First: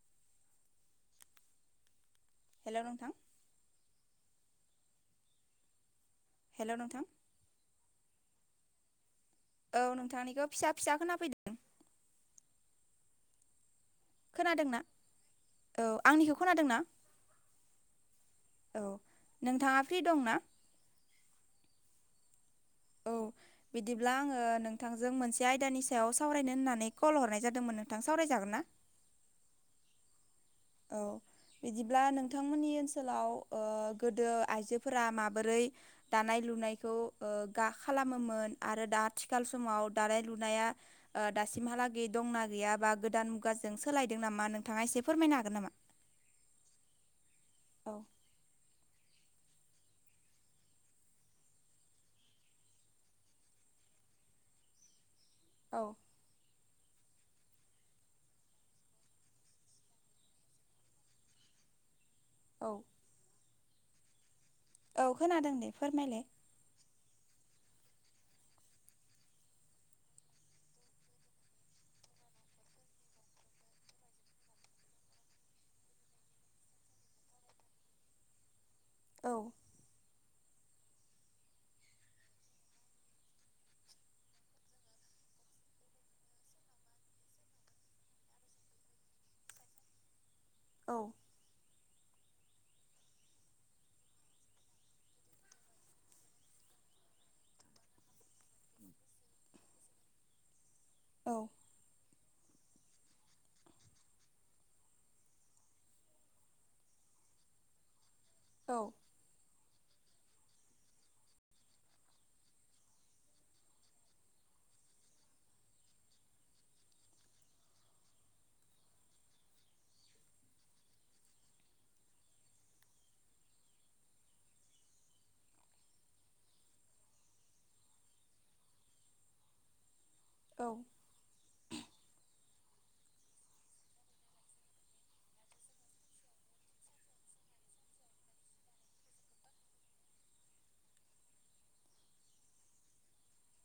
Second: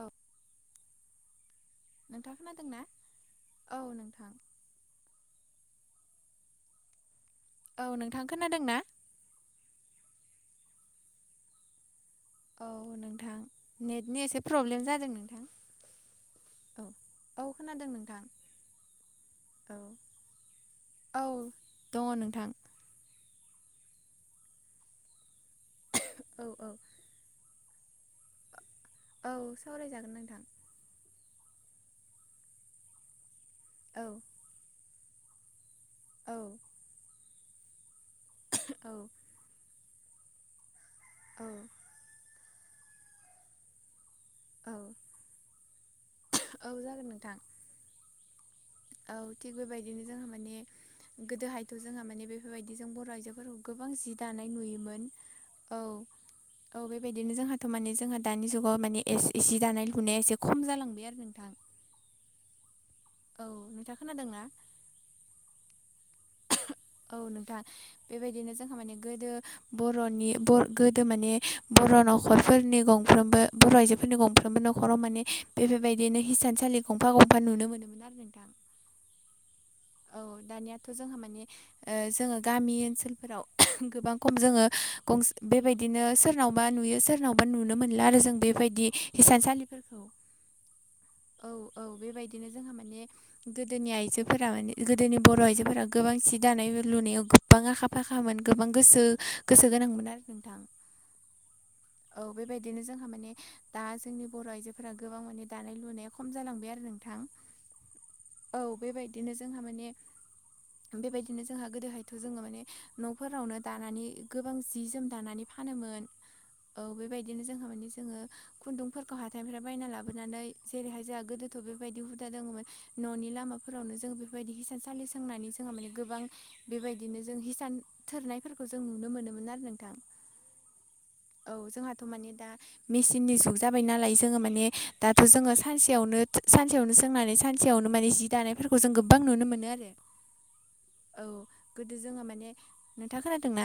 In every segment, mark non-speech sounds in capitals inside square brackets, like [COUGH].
औ नोंथां खोनादों हेलौ ना नोंथां औ नोंथां हेलौ नोंथां औ नोंथां खोनादों ना? औ नोंथांनिखौ फिसा फिसा खोना फैदों औ नोंथां नेटनि एसे खोनादोंना प्रब्लेम जादों नोंथां औ आंनिखौ खोनादों ना? औ औ खोनादों नोंथां औ औ नोंथाङा फ्रि दंना? औ दङ नोंथां औ बिदिब्ला आङो नोंथांजों मोनसे आयदानि सायाव औ सावरायनो औ होननानै कल हरनाय जादोंमोन नोंथां सावरायजागोन ना? औ सावरायजागोन नोंथां औ बिदिब्ला नोंथांमोननि ओनसोलाव औ गोदो आइजोफोरा माबोरै औ दानाय लुनायखौ गा खालामोमोन आरो औ दा थि आथिखाल समाव दानाय लुनाया औ दासिमहालागै दंना गैया बा गोदान मुगाजों सोलायदों नामा औ नोंथाङा एसे फोरमायना हो औ जागोन नोंथां औ औ थिग बेबायदिनो जोंहा माने गोदोहायथ' जोंहा माने बेफोरबायदि जों बर' आइजोफोरखौ गोबां जि दानाय नुयोमोन औ [INAUDIBLE] औ बेबायदिनो जोंहाथ' माने जोंहा दानि जुगाव माने ए-एसे दानाय लुनाया एसे खम जालांबाय आरो नोंथां औ औ नोंथां खोनादोंना? औ खोनादों दे फोरमायलाय औ नोंथां बेबायदिनो जोंहा माने गोदो बर'नि बर गोदो माने बर' न'खरफोरनि गंफ्रोमबो बर' आइजोफोरनि गंफ्रोमबो नखर न'खराव माने बेफोरबायदिनो हिसानसालि गंफा गंफा नुनो मोनोमोन आरो नोंथां औ औ दानियाथ' जोंहा मानि जोङो गामि ओनसोलफोराव गोबां खम जोङो गंसे बेबायदिनो सोरनावबा नुयो सोर सोरनावबा नुनो मोनला आरो जों बेबायदि हिसानसालिफोरखौ औ औ औ बेबायदिनो जोंहा माने गोदोनि आइजोफोरा माने गोदोनि बर' आइजोफोरा गोबां सि दानाय लुनायाव गोबां आखा फाखामोन गोबां गोसो गोसो गोनांमोन आरो नोंथां औ औ बेबायदिनो जोंहा माने दा जोंनि बर' आइजोफोरा गोबां माने दानाय लुनाया खम जालांबाय आरो नोंथां [INAUDIBLE] औ बेबायदिनो जोंहा माने बेबायदिनो जोंहा गोदोहायथ' जोङो माने न'फोरावनो दानानै गोबां जि जोम दानानै फानोमोन औ बेबायदिनो जोंहा माने जोङो खुन्दुंफोरखौ हाथाइनिफ्राय बायना लाबोनानै जेरैहाय जोंहा गोदोथ' बेबायदि हुदा दङमोन न'नि लामाफोरावनो जों बेफोरबायदि हिसानसाालि सोंनानै जोंहा माने गोबां बेबायदिनो जों हिसान थोरनायफोरखौ जों नुनो मोनोमोन आरो नोंथां। औ औ जोंहाथ' माने दा मेसिननि जुग जाबाय नालाय जोङो माने दाथ' जोङो सानसेयावनो-सानसेयावनो सोंनानै सानसेयावनो माने जि दानायफोरखौ जों गो बां नुनो मोनो आरो औ गोदो जोङो माने नोंथाङा खोनादोंना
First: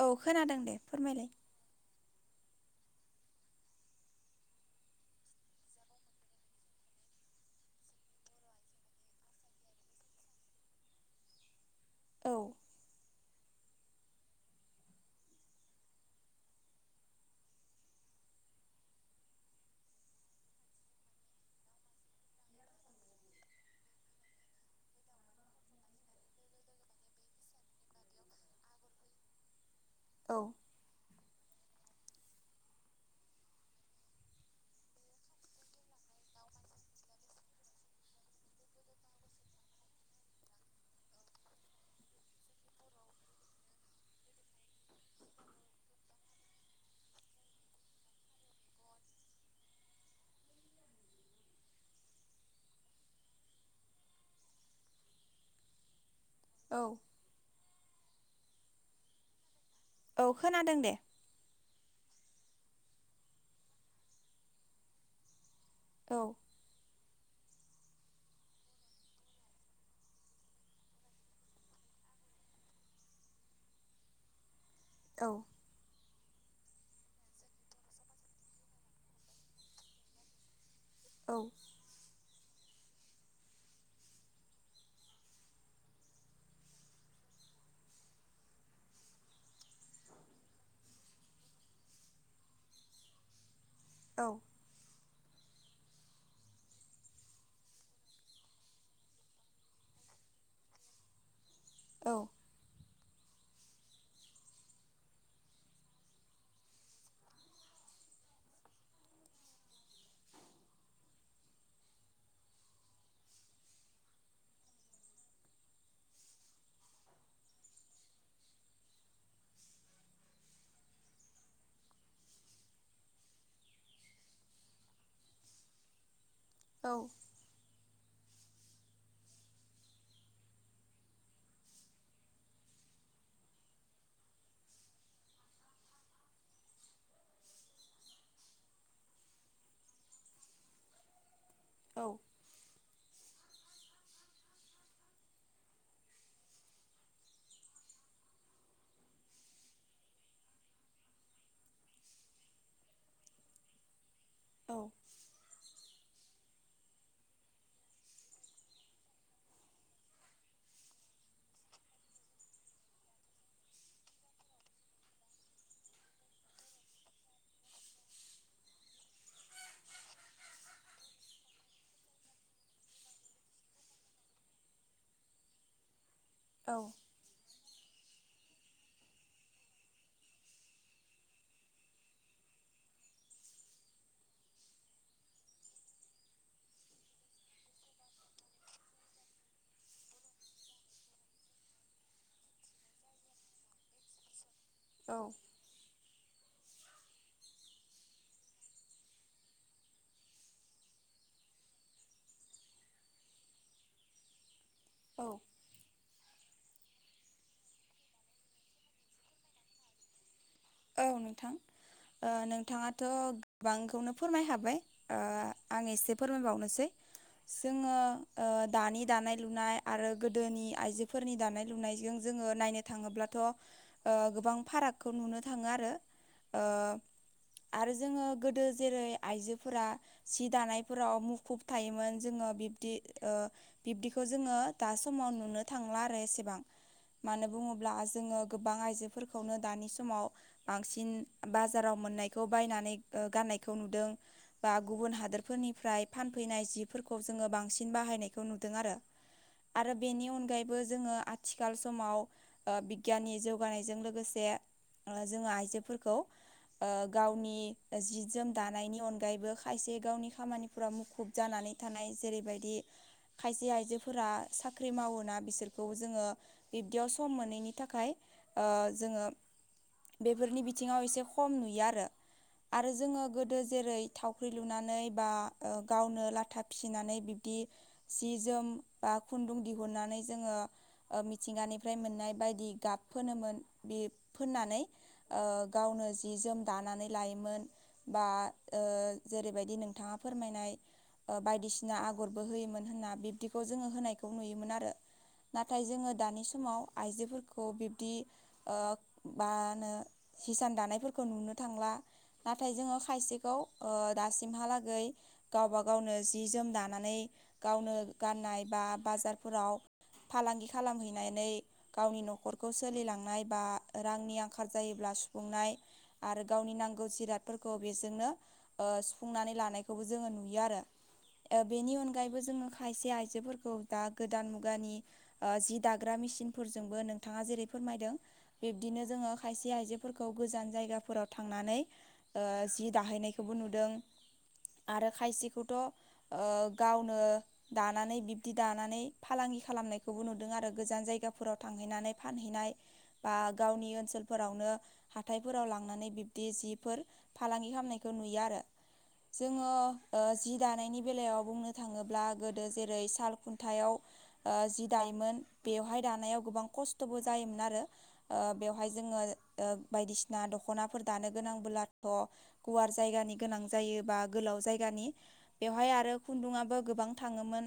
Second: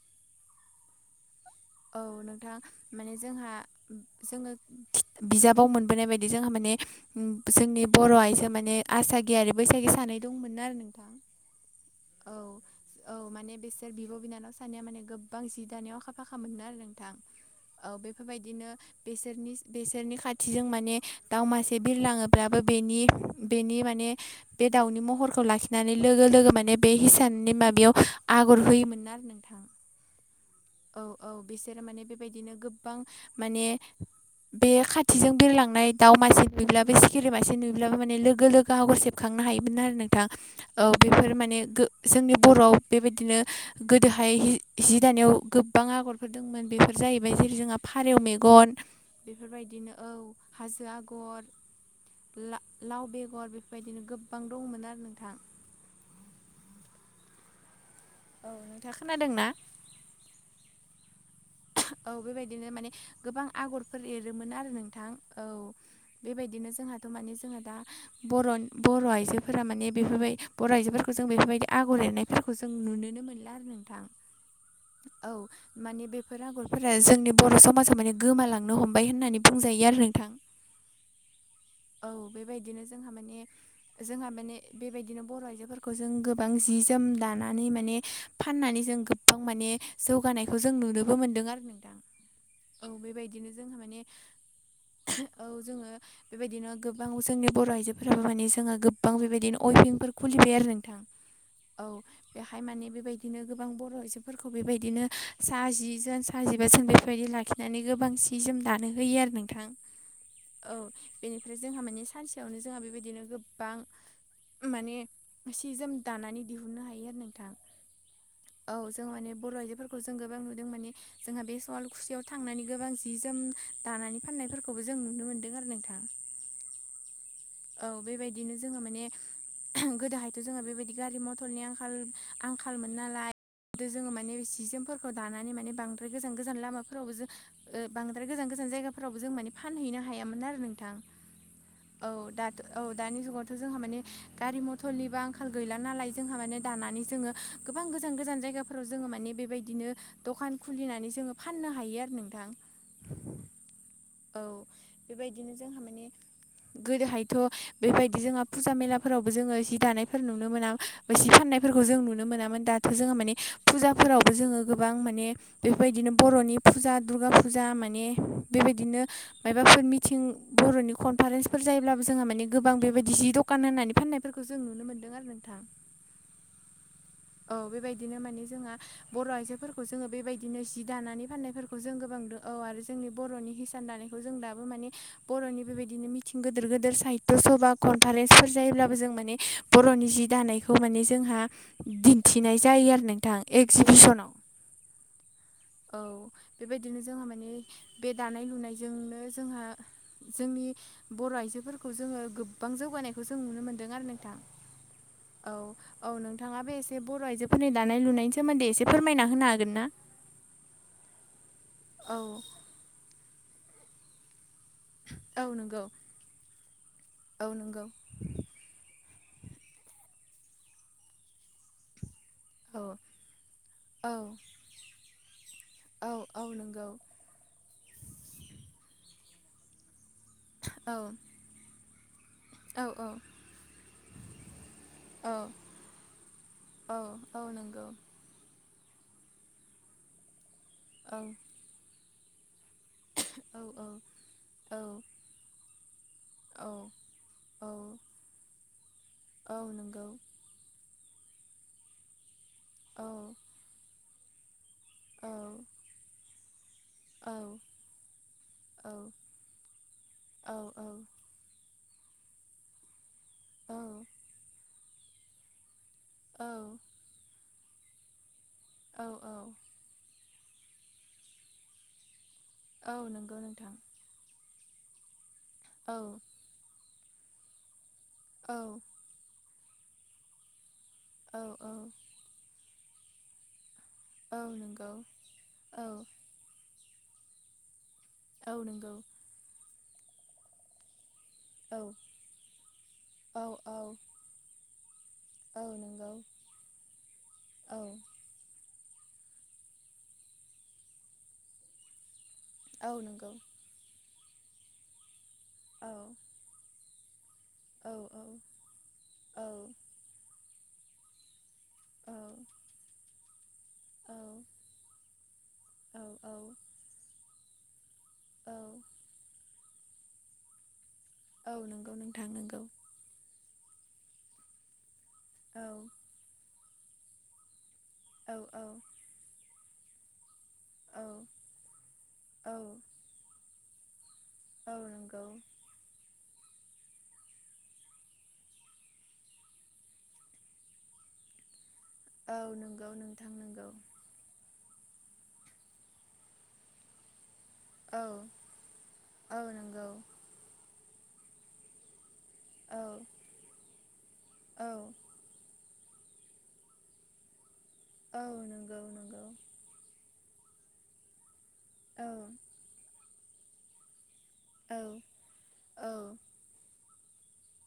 औ खोनादों दे फोरमायलाय। औ नोंथां माने जोंहा जोङो [UNINTELLIGIBLE] बिजाबाव मोनबोनाय बायदि जोंहा माने उम जोंनि बर' आयजो माने आसागि आरो बैसागि सानै दंमोन आरो [INAUDIBLE] औ औ-औ माने बिसोर बिब' बिनानाव सानैया माने गोबां जि दानायाव अखा फाखा खामोन आरो नोंथां औ बेफोरबायदिनो बेसोरनि बेसोरनि खाथिजों माने दाउमासे बिरलाङोब्लाबबो बेनि-बेनि माने बे दाउनि महरखौ लाखिनानै लोगो-लोगो माने बे हिसाननि माबायाव आगर होयोमोन आरो नोंथां। औ औ-औ बिसोरो माने बेबायदिनो गोबां माने बे खाथिजों बिरलांनाय दाउ मासे नुुयोब्लाबो सिखिरि मासे नुयोब्लाबो माने लोगो-लोग गो हावखौ सेबखांनो हायोमोन आरो नोंथां। औ बेफोर माने गो जोंनि बर'आव बेबायदिनो गोदोहाय जि दानायाव गोब बां आगरफोर दंमोन बेफोर जाहैबाय जेरै जोंहा फारौ मेगन बेफोरबायदि नो औ हाजो आगर ला-लाव बेगर बेफोरबायदिनो गोबां दङमोन आरो नोंथां। औ। औ नोंथाङा खोनादोंना? औ खोनादों दे। औ बेबायदिनो माने गोबां आगरफोर एरोमोन आरो नोंथां औ। औ बेबायदिनो जोंहाथ' माने जोङो दा बर'- बर' आइजोफोरा माने बेफोरबाय बर' आइजोफोरखौ जों बेफोरबायदि आगर एरनाय फोरखौ जों नुनोनो मोनला आरो नोंथां औ माने बेफोर आ आगरफोरा जोंनि बर' समाजाव माने गोमालांनो हमबाय होननानै बुंजायो आरो नोंथां। औ। औ बेबायदिनो जोंहा माने जोंहा माने बेबायदिनो बर' आइजोफोरखौ जों गोबां जि जोम दानानै माने फाननानै जों गोबां माने जौगानायखौ जों नुनोबो मोनदों आरो नोंथां औ बेबायदिनो जोंहा माने औ औ जोङो बेबायदिनो गोबां जोंनि बर' आइजोफोराबो माने जोंहा गोबां बेबायदिनो अयभिंफोर खुलिबाय आरो नोंथां। [INAUDIBLE] औ बेहाय माने बेबायदिनो गोबां बर' आइजो फोरखौ बेबायदिनो सा जि जोन सा जिबासो बेफोरबायदि लाखिनानै गोबां सि जोम दानो होयो आरो नोंथां। [INAUDIBLE] औ बेनिफ्राय जोंहा मानि सानसेयावनो जोंहा बेबायदिनो गोबां माने सि जोम दानानै दिहुननो हायो आरो नोंथां औ जों माने बर' आइजोफोरखौ जों गोबां नुदों माने जोंहा बे सवालखुसियाव थांनानै गोबां जि जोम दानानै फाननायफोरखौबो जों नुनो मोनदों आरो नोंथां। औ औ बेबायदिनो जोङो माने गोदोहायथ' जोङो बेबायदि गारि मथरनि आंखाल आंखालमोन नालाय खिथु जोङो माने जि जोमफोरखौ दानानै माने बांद्राय गोजान गोजान लामाफोरावबो जों ओ बांद्राय गोजान गोजान जायगाफोरावबो जों माने फानहैनो हायामोन आरो नोंथां औ। औ दानि जुगावथ' जोंहा माने गारि मथरनिबो आंखाल गैला नालाय जोंहा माने दानानै जोङो गोबां गोजान गोजान जायगाफोराव जोङो माने बेबायदिनो दखान खुलिनानै जोङो फाननो हायो आरो नोंथां। औ बेबायदिनो जोंहा माने गोदोहायथ' बेबायदि जोंहा फुजा मेलाफोरावबो जोङो जि दानायफोर नुनो मोना जि फाननायफोरखौ जों नुनो मोनामोन दा थ' जोङो माने फुजाफोरावबो जोङो गोबां माने बेबायदिनो बर'नि फुजा दुर्गा फुजा माने बेबायदिनो मायबाफोर मिथिं बर'नि कनफारेन्सफोर जायोब्लाबो जोंहा माने गोबां बेबायदि जि द कान होनानै फाननायफोरखौ जों नुनो मोन्दों आरो नोंथां। औ। औ बेबायदिनो माने जोंहा बर' आइजोफोरखौ जोङो बेबायदिनो जि दानानै फाननायफोरखौ जों गोबां नुदों औ। आरो जोंनि बर'नि हिसान दानायखौ जों दाबो माने बर'नि बेबायदिनो मिथिं गोदोर गोदोर साहित्य सभा कनफारेन्सफोर जायोब्लाबो जों माने बर'नि जि दानायखौ माने जोंहा दिन्थिनाय जायो आरो नोंथां एगजिबिसनाव। औ। औ बेबायदिनो जोंहा माने बे दानाय लुनायजोंनो जोंहा जोंनि बर' आइजोफोरखौ जोङो गोबां जौगानायखौ जों नुनो मोनदों आरो नोंथां। औ। औ औ नोंथाङाबो एसे बर' आइजोफोरनि दानाय लुनायनि सोमोन्दै एसे फोरमायना होनो हागोनना? औ नोंथां औ नोंथाङाथ' गोबांखौनो फोरमायखाबाय। ओ औ आं नंगौ एसे फोरमायबावनोसै औ नंगौ जोङो ओ दानि दानाय लुनाय आरो गोदोनि आइजोफोरनि दानाय लुनायजों जोङो नायनो औ थाङोब्लाथ' ओ औ गोबां फारागखौ नुनो थाङो आरो औ औ ओ नंगौ आरो जोङो गोदो जेरै आइजोफोरा सि औ दानायफोराव मुखुब थायोमोन जोङो औ बिब्दि ओ बिब्दिखौ जोङो दा समाव औ नुनो थांला आरो एसेबां औ मानो नंगौ बुङोब्ला जोङो गोबां आइजोफोरखौनो दानि समाव बांसिन औ बाजाराव मोननायखौ बायनानै औ गाननायखौ नुदों। बा औ गुबुन हादोरफोरनिफ्राय फानफैनाय औ जिफोरखौ जोङो औ बांसिन बाहायनायखौ नुदों आरो। औ आरो नंगौ बेनि अनगायैबो जोङो आथिखाल समाव ओ औ बिगियाननि जौगानायजों लोगोसे औ जोङो आइजोफोरखौ ओ औ गावनि जि जोम दानायनि औ अनगायैबो खायसे गावनि औ खामानिफोरा मुखुब जानानै थानाय जेरैबायदि खायसे औ आइजोफोरा साख्रि मावोना बिसोर खौ जोङो औ बिब्दियाव सम मोनैनि थाखाय ओ औ जोङो बेफोरनि बिथिङाव एसे खम नुयो आरो आरो औ जोङो नंगौ गोदो नोंथां जेरै थावख्रि लुनानै बा ओ औ गावनो लाथा फिसिनानै बिब्दि जि औ जोम बा खुन्दुं दिहुननानै जोङो ओ औ औ मिथिंगानिफ्राय मोननाय बायदि गाब फोनोमोन। बे औ फोननानै नंगौ ओ औ गावनो जि जोम दानानै लायोमोन। बा औ ओ नंगौ जेरैबायदि नोंथाङा फोरमायनाय औ बायदिसिना आगरबो होयोमोन होनना औ बिब्दिखौ औ जोङो होनायखौ नुयोमोन आरो। औ नाथाय नंगौ जोङो दानि समाव आइजोफोरखौ औ बिब्दि ओ मा होनो हिसान दानायफोरखौ नुनो थांला। नाथाय औ जोङो नंगौ खायसेखौ ओ दासिमहालागै गावबा औ गावनो जि जोम दान नानै औ गावनो गाननाय बा औ बाजारफोराव फालांगि खालामहैनानै औ गावनि न'खरखौ सोलिलांनाय बा रांनि आं आखाल जायोब्ला सुंनाय औ औ आरो गावनि नांगौ जिराद फोरखौ बेजोंनो औ ओ सुफुंनानै लानायखौबो जोङो नुयो आरो। औ ओ नंगौ बेनि नोंथां अनगायैबो नंगौ जोङो खायसे आइजोफोरखौ दा गोदान मुगानि ओ औ जि दाग्रा मेसिनफोरजोंबो नोंथाङा जेरै फोरमायदों औ औ बिब्दिनो जोङो खायसे आइजोफोरखौ गोजान औ जायगाफोराव थांनानै ओ औ जि दाहैनायखौबो नुदों। औ आरो नंगौ खायसेखौथ' ओ गावनो दानानै बिब्दि दानानै फालांगि खालामनायखौबो नुदों आरो गोजान जायगाफोराव थांहैनानै‌ औ फानहैनाय नंगौ नोंथां बा नंगौ गावनि ओनसोल फोरावनो हाथायफोराव लांनानै बिब्दि जिफोर फालांगि औ खालामनायखौ नुयो आरो औ जोङो‌ नंगौ ओ जि दानायनि बेलायाव बुंनो थाङोब्ला गो दो औ जेरै साल खुन्थायाव ओ औ जि दाइमोन बेवहाय दानायाव गोबां खस्थ'बो जायोमोन आरो औ ओ नंगौ बेवहाय जोङो नंगौ ओ बायदिसिना दख'नाफोर दानो औ गोनांबोलाथ' गुवार जायगानि गोनां जायोबा गोलाव औ जायगानि। बेवहाय औ आरो खुन्दुआो गोबां थाङोमोन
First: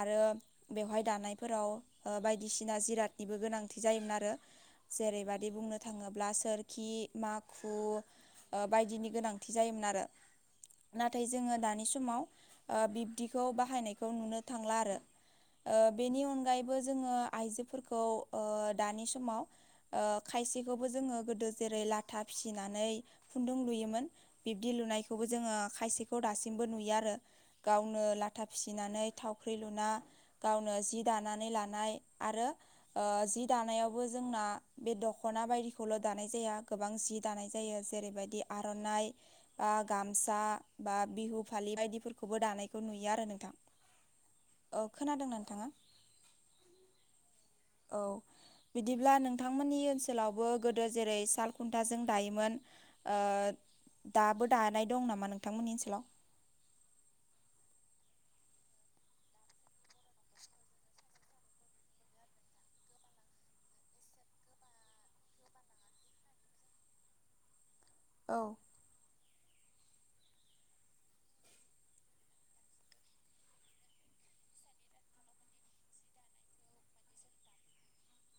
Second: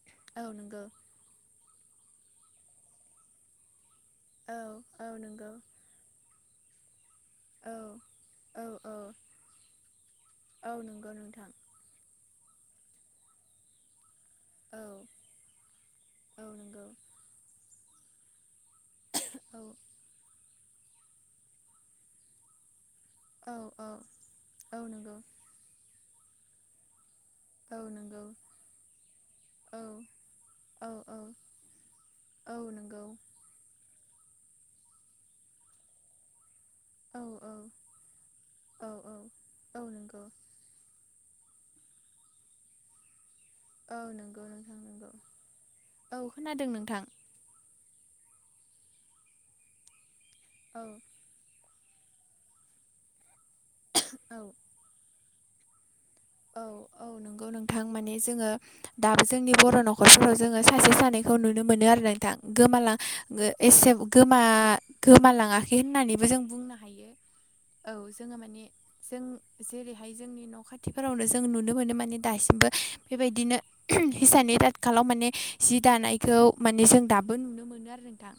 आरो औ नंगौ बेवहाय दानायफोराव ओ बायदिसिना जिरादनिबो गोनांथि जायोमोन आरो। औ औ जेरैबादि नंगौ बुंनो थाङोब्ला सोर खि माखु औ ओ औ औ बायदिनि गोनांथि जायोमोन आरो। औ नंगौ नाथाय नोंथां जोङो दानि समाव ओ बिब्दिखौ बाहायनाय खौ नुनो थांला औ आरो। ओ बेनि औ अनगायैबो नंगौ जोङो आइजोफोरखौ ओ दानि समाव औ ओ खायसेखौबो जोङो गोदो जेरै लाथा फिसिनानै खुन्दुं औ औ लुयोमोन। बिब्दि औ नंगौ लुनायखौबो जोङो खायसेखौ दासिमबो नुयो आरो। औ गावनो नंगौ लाथा फिसिनानै थावख्रि औ लुना गावनो औ जि औ दानानै लानाय आरो औ ओ नंगौ जि दानायावबो जोंना बे दख'ना बायदिखौल' दानाय जाया गोबां औ जि दानाय औ जायो जेरैबायदि औ आर'नाइ ओ औ नंगौ गामसा बा बिहु फालि बायदिफोरखौबो दानायखौ नुयो आरो नोंथां। औ नंगौ नोंथां ओ नंगौ खोनादोंना नोंथाङा? औ खोनादों नोंथां। औ बिदिब्ला नोंथांमोननि ओनसोलावबो औ गोदो जेरै साल खुन्थाजों दायोमोन ओ औ दाबो दानाय दं नामा नोंथांमोननि ओनसोलाव? औ नोंगौ नोंथां माने जोङो दाबो जोंनि बर' न'खरफोराव जोङो सासे सानैखौ नुनो मोनो आरो नोंथां गोमालां यो एसे गोमा गोमालाङाखै होननानैबो जों बुं [INAUDIBLE] औ जोङो माने जों जेरैहाय जोंनि न' खाथि फोरावनो जों नुनो मोनो माने दासिमबो बेबायदिनो हिसानि [UNINTELLIGIBLE] माने जि दानायखौ माने जों दाबो नुनो मोनो आरो नोंथां।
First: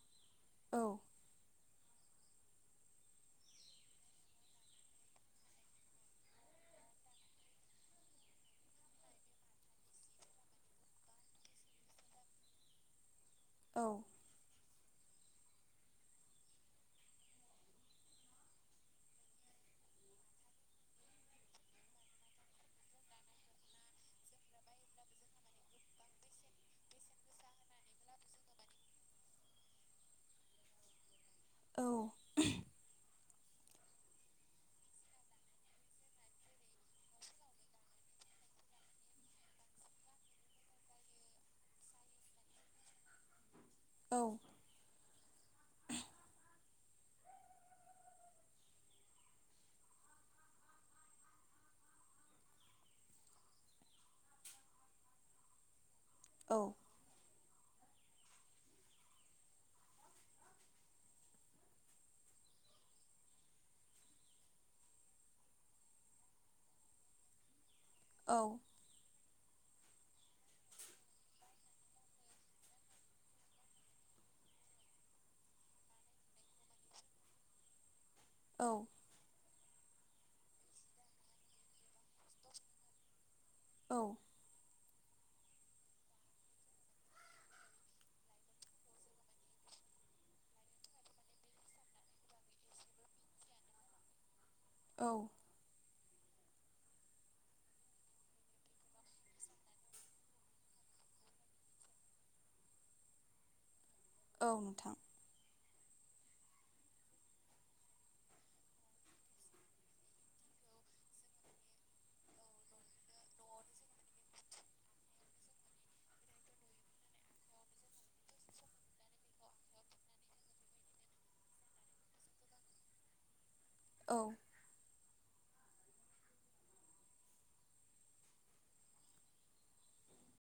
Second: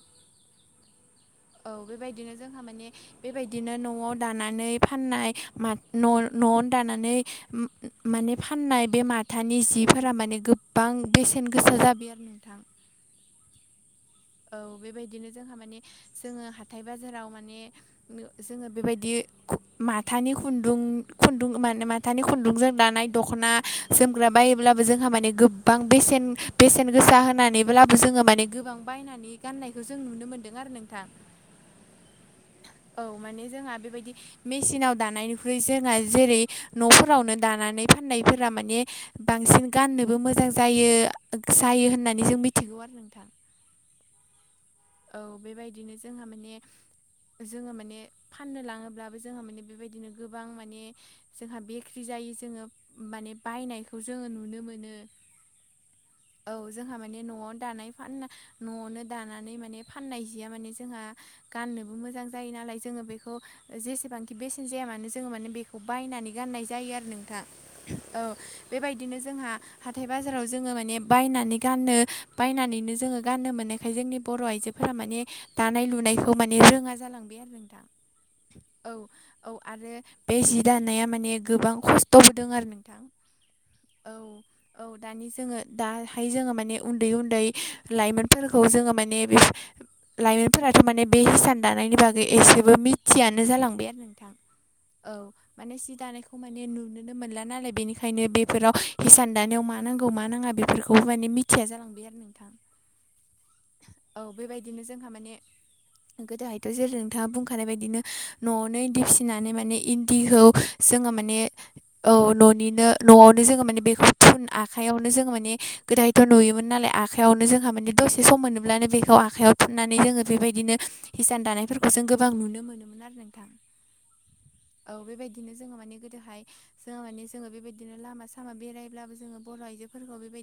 औ। औ बेबायदिनो जोंहा माने बेबायदिनो न'आव दानानै फाननाय मा न' न'आवनो दानानै उम माने फाननाय बे माथानि जिफोरा माने गोबां बेसेन गोसा जाब [UNINTELLIGIBLE] नोंथां। औ औ बेबायदिनो जोंहा माने जोङो हाथाय बाजा माने नो जोङो बेबायदि माथानि खुन्दुं खुन्दुं माने माथानि खुन्दुंजों दानाय दख'ना जोमग्रा बायोब्लाबो जोंहा माने गोबां बेसेन बेसेन गोसा होनानैब्लाबो जोङो माने गोबां बायनानै गाननायखौ जों नुनो मोनदों आरो नोंथां। औ औ माने जोंहा बेबायदि मेसिनाव दानायनिख्रुइ जोंहा जेरै न'फोरावनो दानानै फाननायफोरा माने बांसिन गाननोबो मोजां जायो जायो होननानै जों मिथिगौ आरो नोंथां औ औ बेबायदिनो जोंहा माने जोङो माने फाननो लाङोब्लाबो जोङो माने बेबायदिनो गोबां माने जोंहा बेक्रि जायो जोङो माने बायनायखौ जोङो नुनो मोनो [INAUDIBLE] औ जोंहा माने न'आवनो दानाय फान न'आवनो दानानै म माने फाननाय जिया माने जोंहा गाननोबो मोजां जायो नालाय जोङो बेखौ जेसेबांखि बेसेन जाया मानो जोङो माने बेखौ बायनानै गाननाय जायो आरो नोंथां औ बेबायदिनो जोंहा हाथाय बाजाराव जोङो माने बायनानै गानो बायनानैनो जोङो गाननो मोननायखाय जोंनि बर' आइजोफोरा माने दानाय लुनायखौ माने रोङा जालांबाय आरो नों दा औ औ औ आरो बे जि दानाया माने गोबां खस्थ'बोदोंं आरो नोंथां औ औ दानि जोङो दाहाय जोङो माने उन्दै उन्दै लाइमोनफोरखौ जोङो माने ने बि लाइमोनफोराथ' माने बे हिसान दानायनि बागै एसेबो मिथियानो जालांबाय आरो नोंथां औ माने सि दानायखौ माने नुनो नो मोनला नालाय बेनिखायनो बेफोराव हिसान दानायाव मा नांगौ मा नाङा बेफोरखौबो माने मिथिया जालां [INAUDIBLE] औ बेबायदिनो जोंहा माने गोदोहायथ' जेरै नोंथाङा बुंखानाय बायदिनो न'आवनो इन्दि फिसिनानै माने इन्दिखौ जोङो माने औ न'निनो न'आवनो जोङो माने बेखौ थुन आखयावनो जोंङो माने गोदायथ' नुयोमोन नालाय आखाइयावनो जोंहा माने दसे सम मोनोम अब्लानो बेखौ आखाइायाव थुनानै जोङो बेबायदिनो हिसान दानायफोरखौ जों गोबां नुनो मोनोम मोन [UNINTELLIGIBLE] नोंथां औ औ बेबायदिनो जोङो माने गोदोहाय जोहा माने जोङो बेबायदिनो लामा सामा बेरायब्लाबो जोङो बर' आइजो बेबायदि